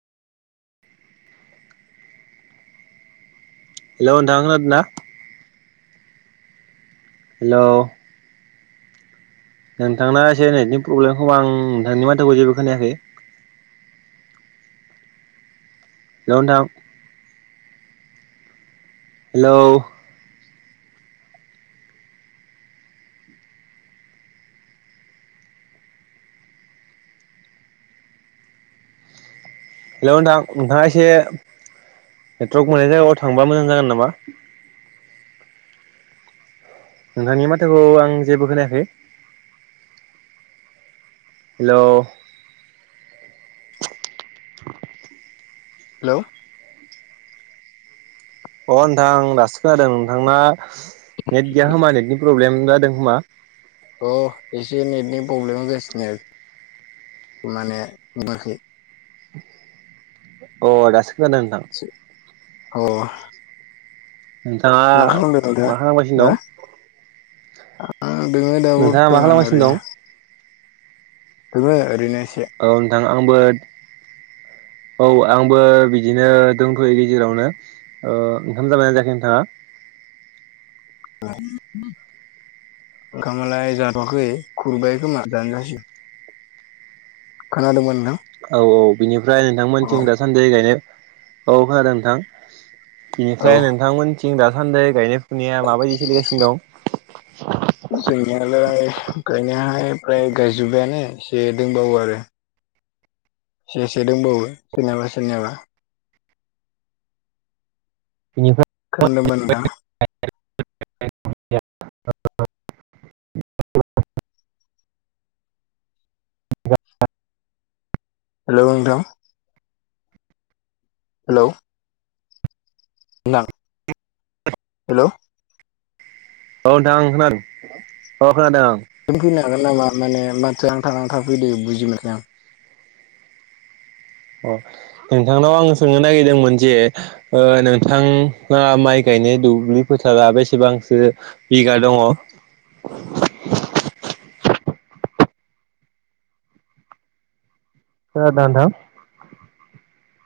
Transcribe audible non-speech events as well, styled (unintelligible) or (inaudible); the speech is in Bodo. हेलौ नोंथां खोनादों ना? हेलौ नोंथांना एसे नटनि प्रब्लेमखौ आं नोंथांनि माथोखौ जेबो खोनायाखै। (inaudible) हेलौ नोंथां। हेलौ। हेलौ नोंथां। नोंथाङा एसे नेटवारर्क मोननाय जायगाायाव थांबा मोजां जागोन नामा? नोंथांनि माथाखौ आं जेबो खोनायाखै। हेलौ हेलौ अ नोंथां दासो खोनादों नोंथांना नेट गैया खोमा नेटनि प्रब्लेम। जादो खोमा? अ एसे नेटनि प्रब्लेम होगासिनो आरोखि। माने (unintelligible) अ दासो खोनादों नोंथां। अ नोंथाङा मा खालामदो दा मा खालामगासिनो नोंथाङा? दं आं जोङो दा नोंथाङा मा बरतमान खालामगासिनो ओरैनो दं? दोङो ओरैनो। एसे औ नोंथां आंबो औ आंबो बिदिनो दंथयो गेजेरावनो ओंखाम जाबाय ना जायाखै नोंथाङा? (unintelligible) ओं खामालाय जाथखै खुरबाय खोमा जानो जासिगोन। खोनादोबा नोंथां? औ औ बिनिफ्राय अ नोंथांमोनथिं दासानदि गायनो औ खोनादों नोंथां। औ बिनिफ्राय नोंथांमोनथिं दासान्दि गायनो फनाया माबायदि सोलिगासिनो दं? जोंनियालाय गायनायाहाय फ्राय गायजोब्बायानो एसे दंबावो आरो। एसे एसे दंबावो सोरनियाबा सोरनियाबा बिनिफ्राय खोनादोबा नोंथां? (unintelligible) हेल' नोंथां हेलौ (unintelligible) हेलौ औ नोंथां आं खोनादों औ खोनादों आं (inaudible) फैनो हागोन नामा माने माथोआ नांथा नांथा फैदो बुजिमोनाखै आं। अ नोंथांनाव आं सोंनो नागिरदोंमोन जे ओ नोंथाङा माइ गाय नाय दुब्लि फोथारा बेसेबांसो बिघा दङ। (inaudible) खोनादों नोंथां?